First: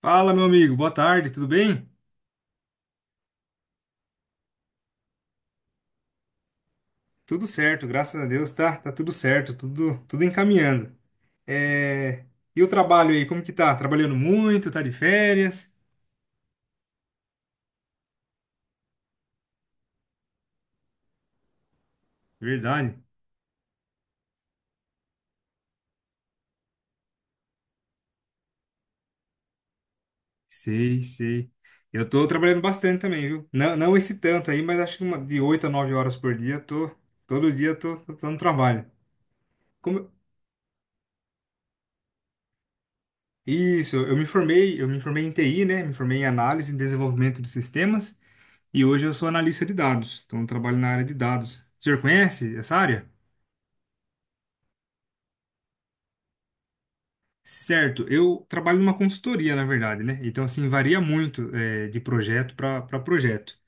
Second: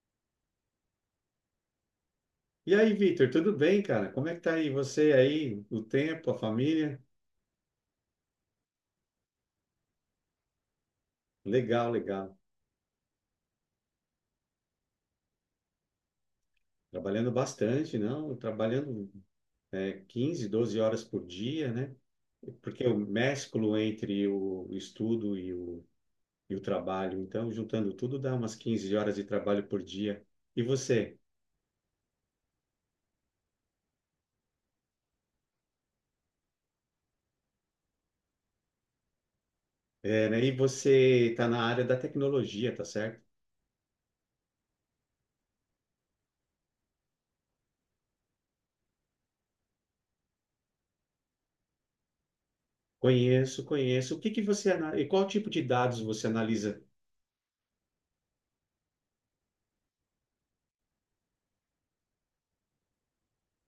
Fala, meu amigo, boa tarde, tudo bem? E aí, Vitor, tudo bem, cara? Como é que tá aí você aí, o tempo, a família? Tudo certo, graças a Deus, tá, tá tudo certo, tudo, tudo encaminhando. Legal, É, legal. E o trabalho aí, como que tá? Trabalhando muito, tá de férias? Trabalhando bastante, não? Trabalhando 15, 12 horas por dia, né? Porque eu Verdade, mesclo entre o estudo e o trabalho. Então, juntando tudo, dá umas 15 horas de trabalho por dia. E sei, você? sei. Eu tô trabalhando bastante também, viu? Não, não esse tanto aí, mas acho que uma, de 8 a 9 horas por dia, eu tô, todo dia eu tô, tô dando trabalho. Como... É, né? E você está na área da tecnologia, tá certo? Isso, eu me formei em TI, né? Me formei em análise e desenvolvimento de sistemas. E hoje eu sou analista de dados, então eu trabalho na área de dados. O senhor conhece essa área? Conheço, conheço. O que que e qual tipo de dados você analisa? Certo, eu trabalho numa consultoria, na verdade, né? Então, assim, varia muito de projeto para projeto.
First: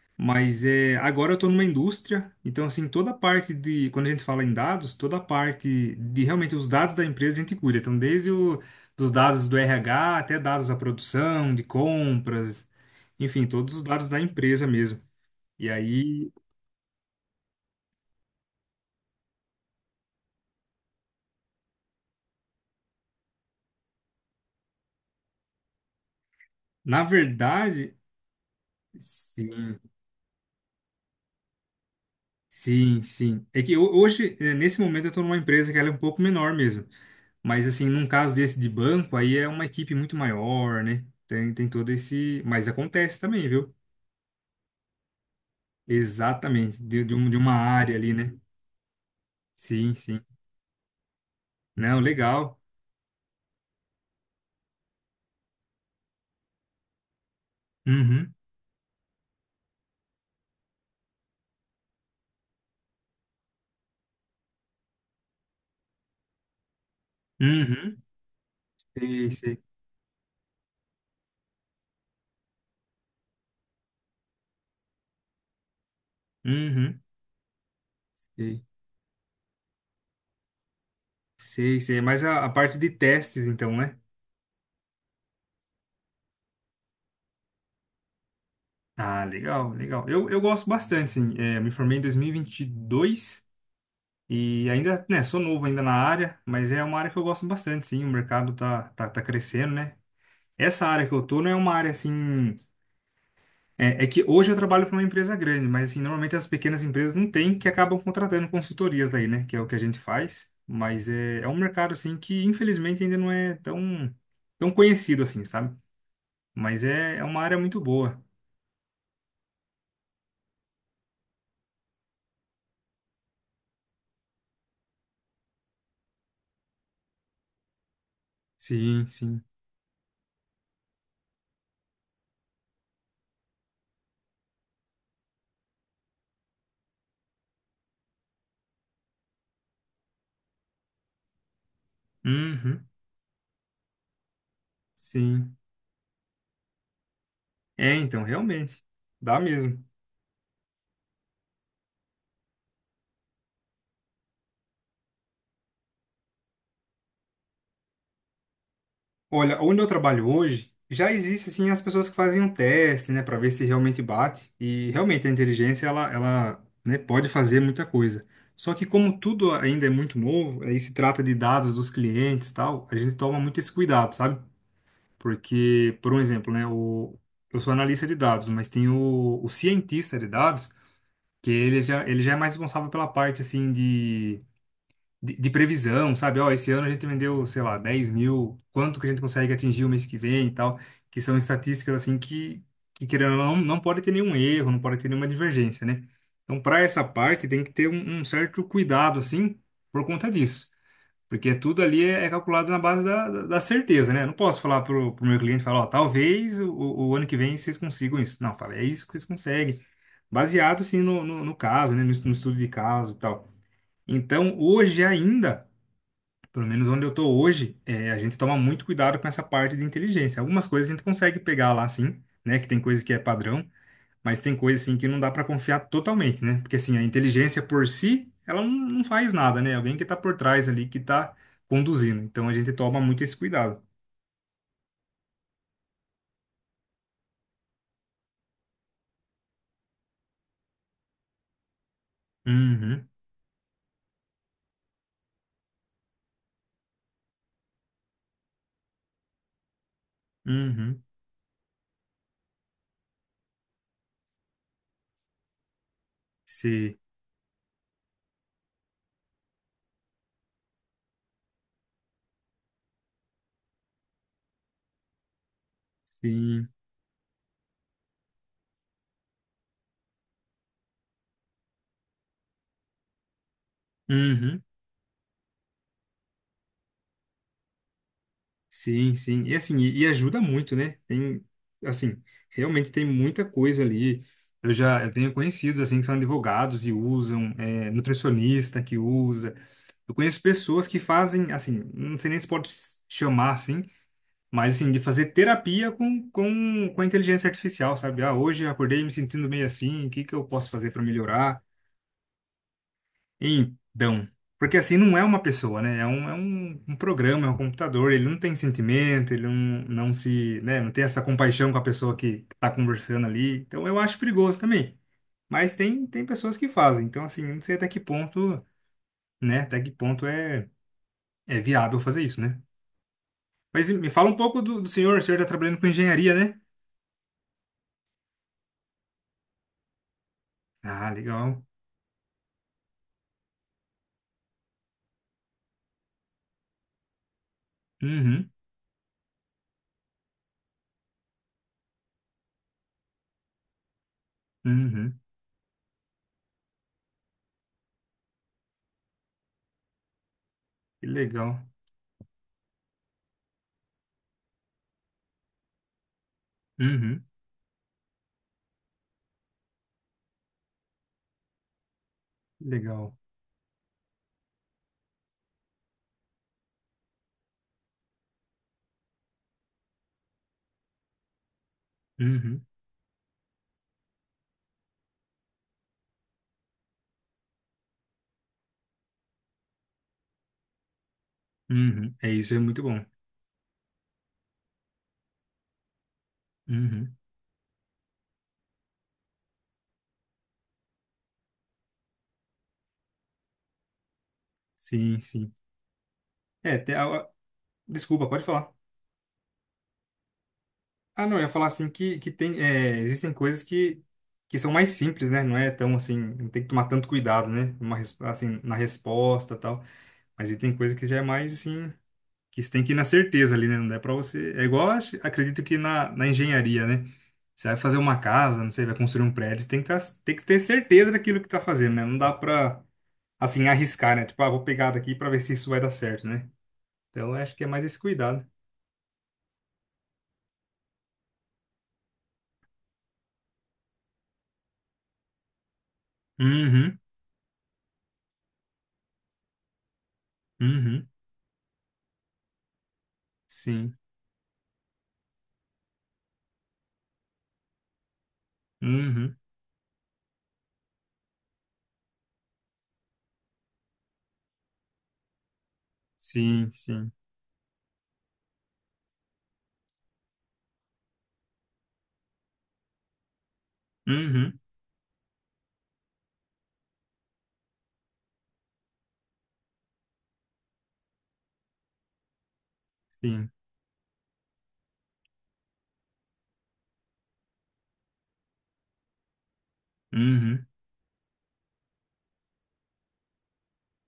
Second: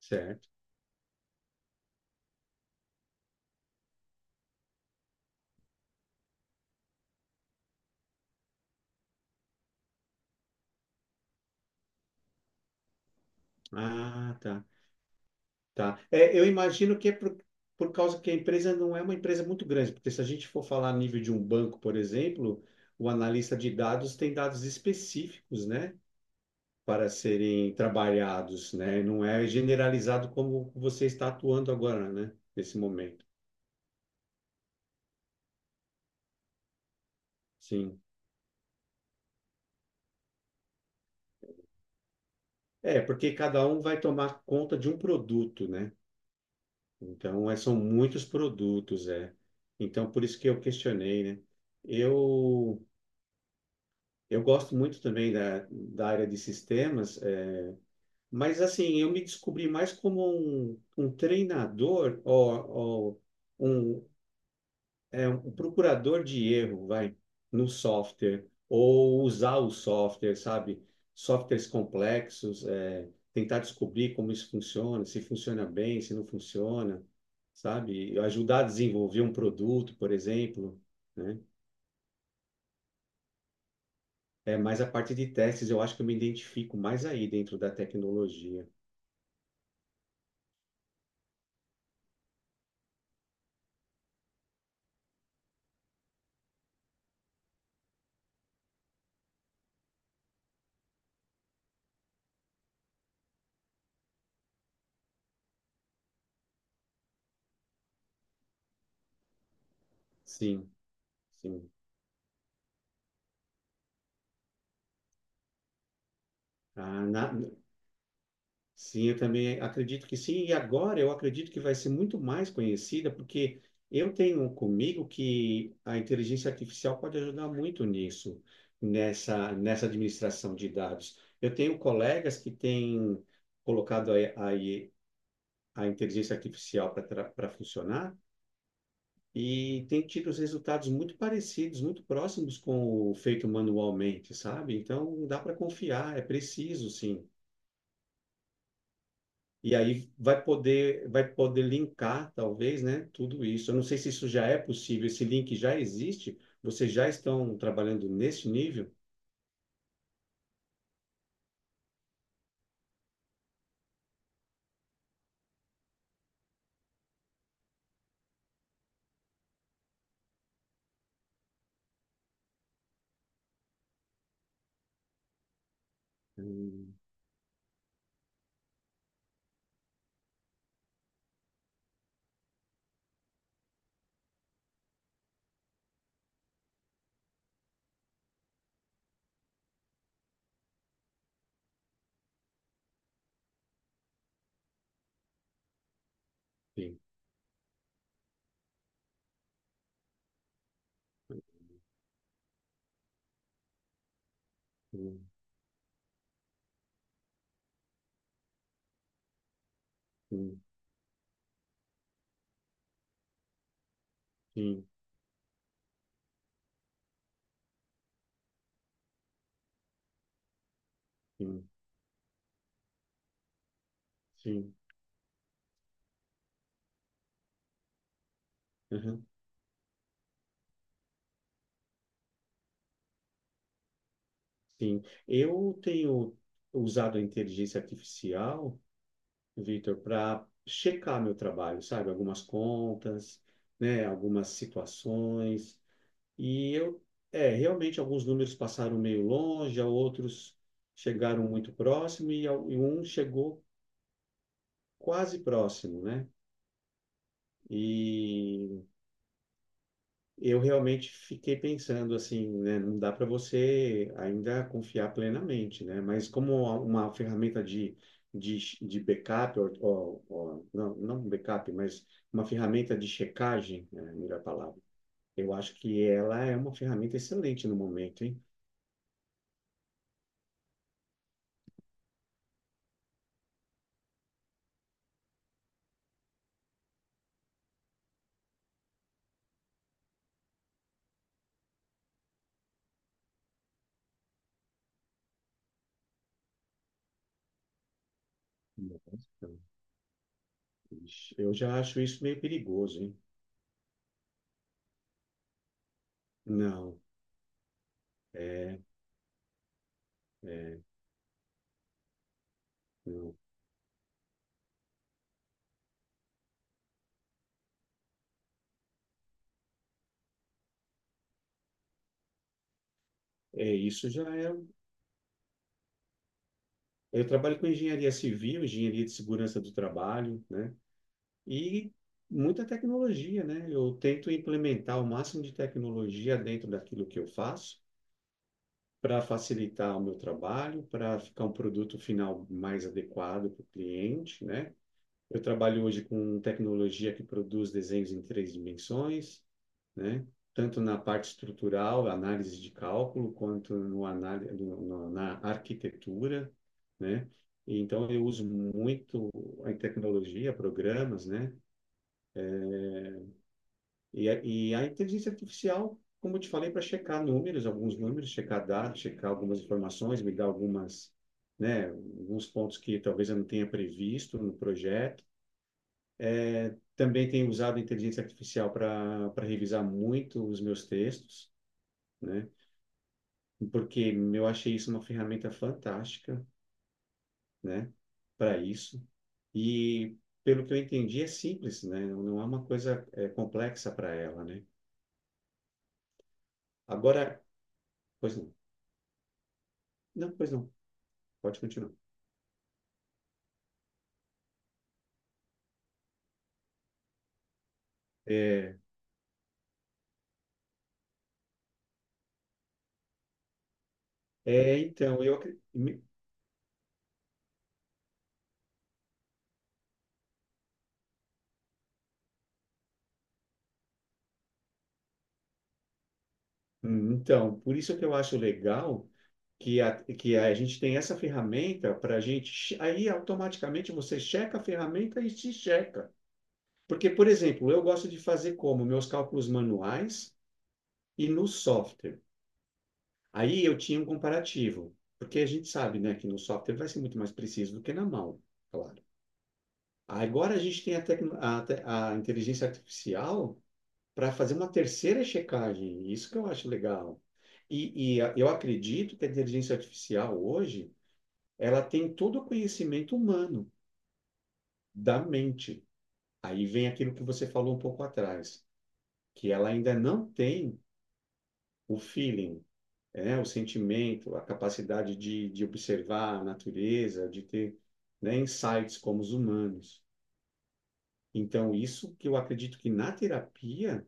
Certo. Mas agora eu estou numa indústria, então, assim, toda a parte de, quando a gente fala em dados, toda a parte de realmente os dados da empresa a gente cuida. Então, dos dados do RH até dados da produção, de compras, enfim, todos os dados da Ah, tá. empresa mesmo. E Tá. aí, É, eu imagino que por causa que a empresa não é uma empresa muito grande, porque se a gente for falar a nível de um banco, por exemplo, o analista de dados tem dados específicos, né, na para serem verdade, trabalhados, né? Não é sim. generalizado como você está atuando agora, né, nesse Sim, momento. sim. É que hoje, nesse momento, eu estou numa empresa que ela é um pouco menor mesmo. Mas, assim, Sim. num caso desse de banco, aí é uma equipe muito maior, né? Tem, tem todo esse. Mas É, acontece porque também, cada viu? um vai tomar conta de um produto, né? Exatamente. De Então, uma é, são área ali, muitos né? produtos, é. Sim, Então, sim. por isso que eu questionei, né? Não, legal. Eu Eu gosto muito também da área de sistemas, é, Uhum. mas assim, eu me descobri mais como um treinador ou um, é, um procurador de erro, vai, no Uhum. software, ou Sei, usar sei. o software, sabe? Softwares complexos, é, tentar descobrir como isso funciona, se funciona bem, se não Uhum. funciona, sabe? Ajudar a Sei, desenvolver um produto, por exemplo, né? sei, sei. Mas a parte de testes, então, né? É, mas a parte de testes, eu acho que eu me identifico mais aí dentro da tecnologia. Ah, legal, legal. Eu gosto bastante, sim. Eu me formei em dois mil e e vinte e dois. E ainda, né, sou novo ainda na área, mas é uma área que eu gosto bastante, sim. O mercado tá, tá, tá crescendo, né? Essa área que eu tô não é uma área assim. É, é que hoje eu trabalho para uma empresa grande, mas assim, normalmente as pequenas empresas não têm, que acabam contratando consultorias daí né? Que é o que a gente faz. Sim, Mas é, é um sim. mercado, assim, que infelizmente ainda não é tão, tão conhecido, assim, sabe? Mas Ah, é, é na- uma área muito boa. sim, eu também acredito que sim. E agora eu acredito que vai ser muito mais conhecida, porque eu tenho comigo que a inteligência artificial pode ajudar muito nisso, Sim, sim. Nessa administração de dados. Eu tenho colegas que têm colocado a, a inteligência artificial para funcionar. E tem tido os resultados muito parecidos, muito próximos Uhum, com o feito manualmente, sabe? Então dá para sim. confiar, é preciso, sim. É, então, realmente. Dá E mesmo. aí vai poder linkar, talvez, né, tudo isso. Eu não sei se isso já é possível, esse link já existe, vocês já estão trabalhando nesse nível? Olha, onde eu trabalho hoje, já existe assim as pessoas que fazem um teste, né, para ver se realmente bate. E realmente a inteligência ela, né, pode fazer muita coisa. Só que como tudo ainda é muito novo, aí se trata de dados dos clientes, e tal, a gente toma muito esse cuidado, sabe? Porque, por um exemplo, né, Hum, o, eu sou analista de dados, mas tem o cientista de dados, que ele já é mais responsável pela parte assim de previsão, sabe? Ó, esse ano a gente vendeu, sei lá, 10 mil, quanto que a gente consegue atingir o mês que vem e tal, que são estatísticas assim que querendo ou não, não pode ter nenhum erro, não pode ter nenhuma divergência, né? Então, para Sim, essa parte, tem que ter um certo cuidado, assim, por conta disso. Porque tudo ali é, é calculado na base da certeza, né? Eu não posso falar pro sim, meu cliente, falar, ó, talvez o ano que vem vocês consigam isso. Não, fala, é isso que vocês conseguem sim, baseado sim no caso, né, no, no estudo de caso e tal. Então, sim, hoje ainda pelo menos onde eu tô hoje, é, a gente toma muito cuidado com essa parte de inteligência. Algumas coisas a gente consegue sim, pegar lá, sim, né? Que tem coisa que é padrão, mas tem sim. coisa, assim, que não dá para confiar totalmente, né? Porque, assim, a inteligência por si, ela não, não Aham, faz nada, né? Alguém que tá por trás ali, que tá conduzindo. Então, a gente toma muito esse cuidado. sim. Eu tenho usado a inteligência artificial, Vitor, para checar meu trabalho, sabe? Algumas Uhum, contas, né? Algumas situações. E eu, é, realmente alguns números passaram meio longe, outros uhum. chegaram muito próximo e, e um chegou quase próximo, né? Sim, E eu realmente fiquei pensando assim, né? Não dá para você ainda confiar plenamente, né? Mas como sim. uma ferramenta de, de backup, não, não um backup, mas uma ferramenta de checagem, né? Melhor Uhum. palavra. Eu acho que ela é uma ferramenta excelente no momento, hein? Sim, sim. E assim, e ajuda muito, né? Tem, assim, realmente tem muita coisa ali. Eu tenho conhecidos, assim, que são advogados e usam, é, nutricionista que usa. Eu conheço pessoas que fazem, assim, não sei nem se pode chamar assim, mas assim, de fazer terapia com a inteligência artificial, sabe? Ah, hoje eu acordei me Nossa, sentindo meio assim, o que que eu posso fazer para ixi, eu melhorar? já acho isso meio perigoso, hein? Então, porque assim não é uma pessoa, né? Um Não, programa, é um computador, ele não tem é, sentimento, ele não, não se, né, é, não tem essa compaixão com a pessoa que tá conversando não. ali. Então eu acho perigoso também. Mas tem, tem pessoas que fazem. Então, assim, eu não sei até que ponto, né? Até que ponto é, é viável fazer isso, né? É, Mas me isso já fala um é. pouco do senhor, o senhor tá trabalhando com engenharia, né? Eu trabalho com engenharia civil, engenharia de segurança do trabalho, né? Ah, legal. E muita tecnologia, né? Eu tento implementar o máximo de tecnologia dentro daquilo que eu faço Uhum, para facilitar o meu trabalho, para ficar um produto final mais adequado para o cliente, né? uhum. Eu trabalho hoje com tecnologia que produz desenhos em três dimensões, né? Tanto na Que parte legal. estrutural, análise de cálculo, quanto no anál no, no, na arquitetura, Uhum, né? Então, eu uso muito a tecnologia, programas, né? legal. E a inteligência artificial, como eu te falei, para checar números, alguns números, checar dados, checar algumas informações, me dar algumas, né, alguns Uhum, pontos que talvez eu não tenha previsto no projeto. Também tenho usado a inteligência artificial para revisar muito os meus textos, uhum. É né, isso, é muito bom. porque eu achei isso uma ferramenta fantástica, Uhum. né, para isso. E pelo que eu entendi, é simples, né, não é uma coisa complexa para ela, né. Sim, sim. É, tem, a- Agora, desculpa, pois pode não, falar. não, pois não, Ah, não, eu ia pode falar assim continuar. Que tem, é, existem coisas que são mais simples, né? Não é tão assim, não tem que tomar tanto cuidado, né? Uma, res- assim, na É, resposta e tal. Mas aí tem coisa que já é mais assim, que você tem que ir na certeza ali, né? Não dá pra você. É é, igual, acho- então, eu, acre- acredito que me- na engenharia, né? Você vai fazer uma casa, não sei, vai construir um prédio, você tem que, tá- tem que ter certeza daquilo que tá fazendo, né? Não dá pra, assim, arriscar, né? Tipo, ah, vou pegar daqui pra ver se isso vai dar certo, né? Então, eu acho então, que é por mais isso esse que eu acho cuidado. legal que que a gente tem essa ferramenta para a gente, che- aí automaticamente você checa a ferramenta e se checa. Uhum, Porque, por exemplo, eu gosto de fazer como? Meus cálculos manuais uhum. e no software. Aí eu Sim. tinha um comparativo, porque a gente sabe, né, que no software vai ser muito mais preciso do que na mão, claro. Uhum. Agora a gente tem a, tecno- a te- a inteligência artificial para fazer uma terceira checagem. Isso que eu acho Sim, sim. legal. Eu acredito que a inteligência artificial hoje, ela tem todo o conhecimento humano Uhum. da mente. Aí vem aquilo que você falou um pouco atrás, que ela ainda não tem o feeling, né? O Sim. sentimento, a capacidade de observar a natureza, de ter, né, insights como os humanos. Uhum. Então, isso que eu acredito que na terapia.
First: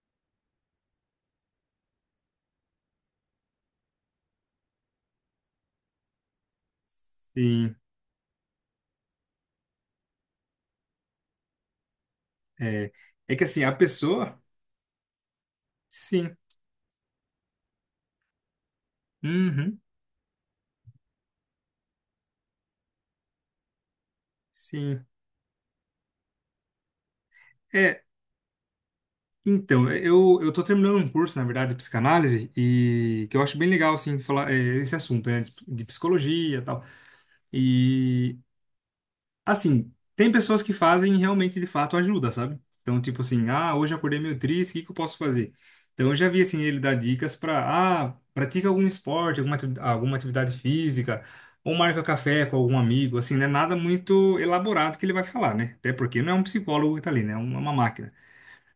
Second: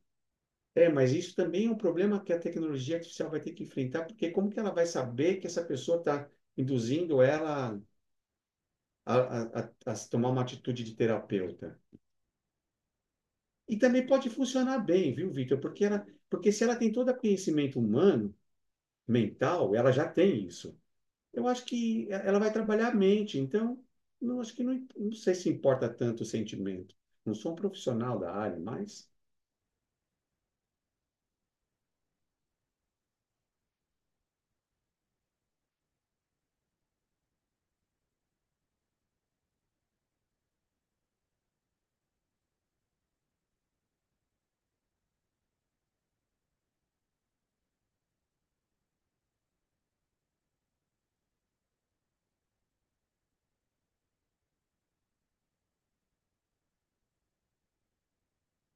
É, mas isso também é um problema que a tecnologia artificial vai ter que enfrentar, porque como que ela vai saber que essa pessoa está induzindo Sim. ela a tomar uma atitude de terapeuta? É. É que assim, a E também pode pessoa. funcionar bem, viu, Vitor? Porque ela, Sim. porque se ela tem todo o conhecimento humano, mental, Uhum. ela já tem isso. Eu acho que ela vai trabalhar a mente, então não acho que não, Sim. não sei se importa tanto o sentimento. Não sou um É. profissional da área, mas Então, é, eu tô terminando um curso, na verdade, de psicanálise, e que eu acho bem legal, assim, falar é, esse assunto, né, de psicologia e tal. E assim, tem pessoas que fazem e realmente de fato ajuda, sabe? Então, tipo assim, ah, hoje eu acordei meio triste, o que que eu posso fazer? Então, eu já vi assim ele dar dicas para, ah, pratica algum esporte, alguma atividade física, ou marca café com algum amigo, assim, não é nada muito elaborado que ele vai falar, né? Até porque não é um psicólogo que tá ali, né? É uma máquina.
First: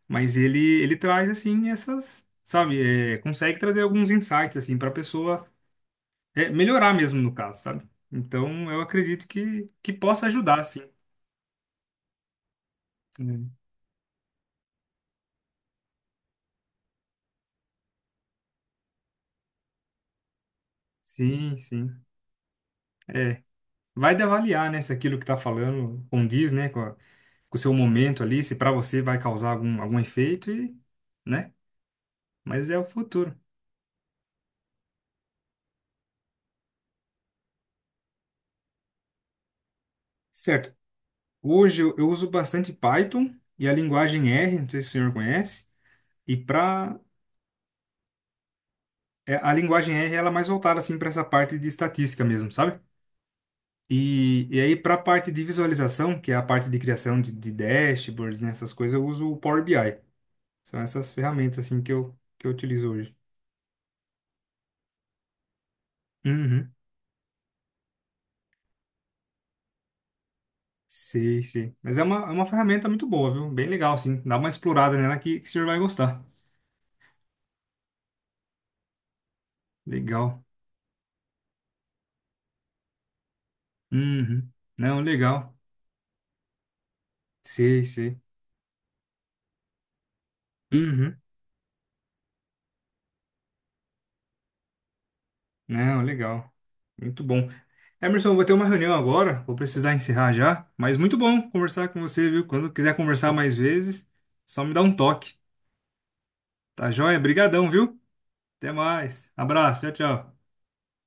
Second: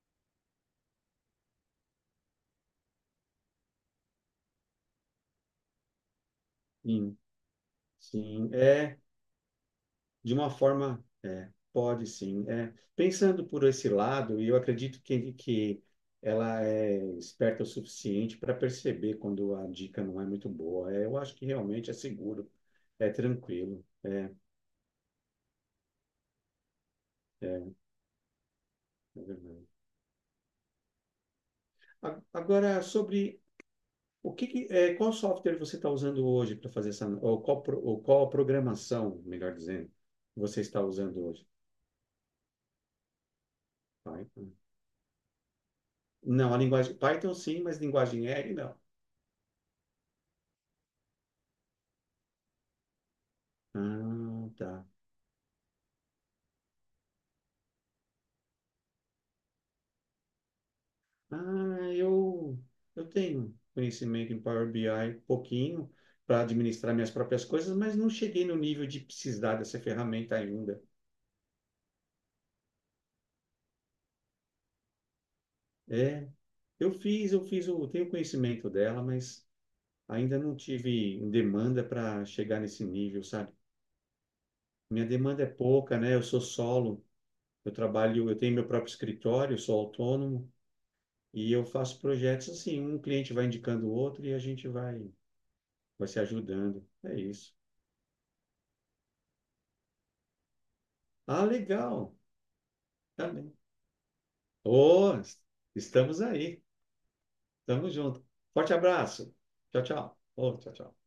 Mas ele traz assim essas, sabe, é, consegue trazer alguns insights assim para a pessoa é, melhorar sim, mesmo no caso, sabe? sim, Então, eu é acredito que possa de uma ajudar, assim. forma, é, pode sim. É, pensando por esse lado, e eu acredito que ela é esperta o suficiente para perceber quando a dica não é muito boa. É, eu acho que Sim, realmente é sim. seguro, é É, tranquilo. vai de avaliar, né, se aquilo que tá falando condiz, né, com, a- com o seu É, momento ali, se para você vai é causar verdade. algum, algum efeito e, né? Mas é Agora, o futuro. sobre o que, que- é, qual software você está usando hoje para fazer essa, ou qual programação, melhor dizendo, você Certo. está usando hoje? Hoje eu uso bastante Python e a linguagem Python? R, não sei se o senhor conhece, e Não, a linguagem para Python sim, mas linguagem R não. a linguagem R ela é mais voltada assim para essa parte de estatística mesmo, sabe? Ah, E tá. aí para a parte de visualização, que é a parte de criação de dashboards, né, essas coisas, eu uso o Power BI. São essas ferramentas Ah, assim que eu utilizo eu hoje. tenho conhecimento em Power BI, pouquinho, para Uhum. administrar minhas próprias coisas, mas não cheguei no nível de precisar dessa ferramenta ainda. Sei, sei. Mas é uma ferramenta muito boa, viu? Bem legal, sim. Dá uma explorada nela que o senhor vai gostar. É, eu fiz, eu tenho conhecimento dela, mas ainda Legal. não tive demanda para chegar nesse nível, sabe? Uhum. Não, Minha demanda é legal. pouca, né? Eu sou solo, eu Sei, sei. trabalho, eu tenho meu próprio escritório, sou autônomo Uhum. e eu faço projetos assim, um cliente vai indicando o outro e a gente vai, Não, vai se legal. ajudando. É Muito bom. isso. Emerson, vou ter uma reunião agora. Vou precisar encerrar já. Mas muito Ah, bom conversar com legal. você, viu? Quando quiser Tá conversar bem. mais vezes, só me dá um Ô, toque. estamos aí. Tá joia? Brigadão, Tamo viu? junto. Até Forte mais. abraço. Abraço. Tchau, Tchau, tchau. tchau. Ô, tchau, tchau.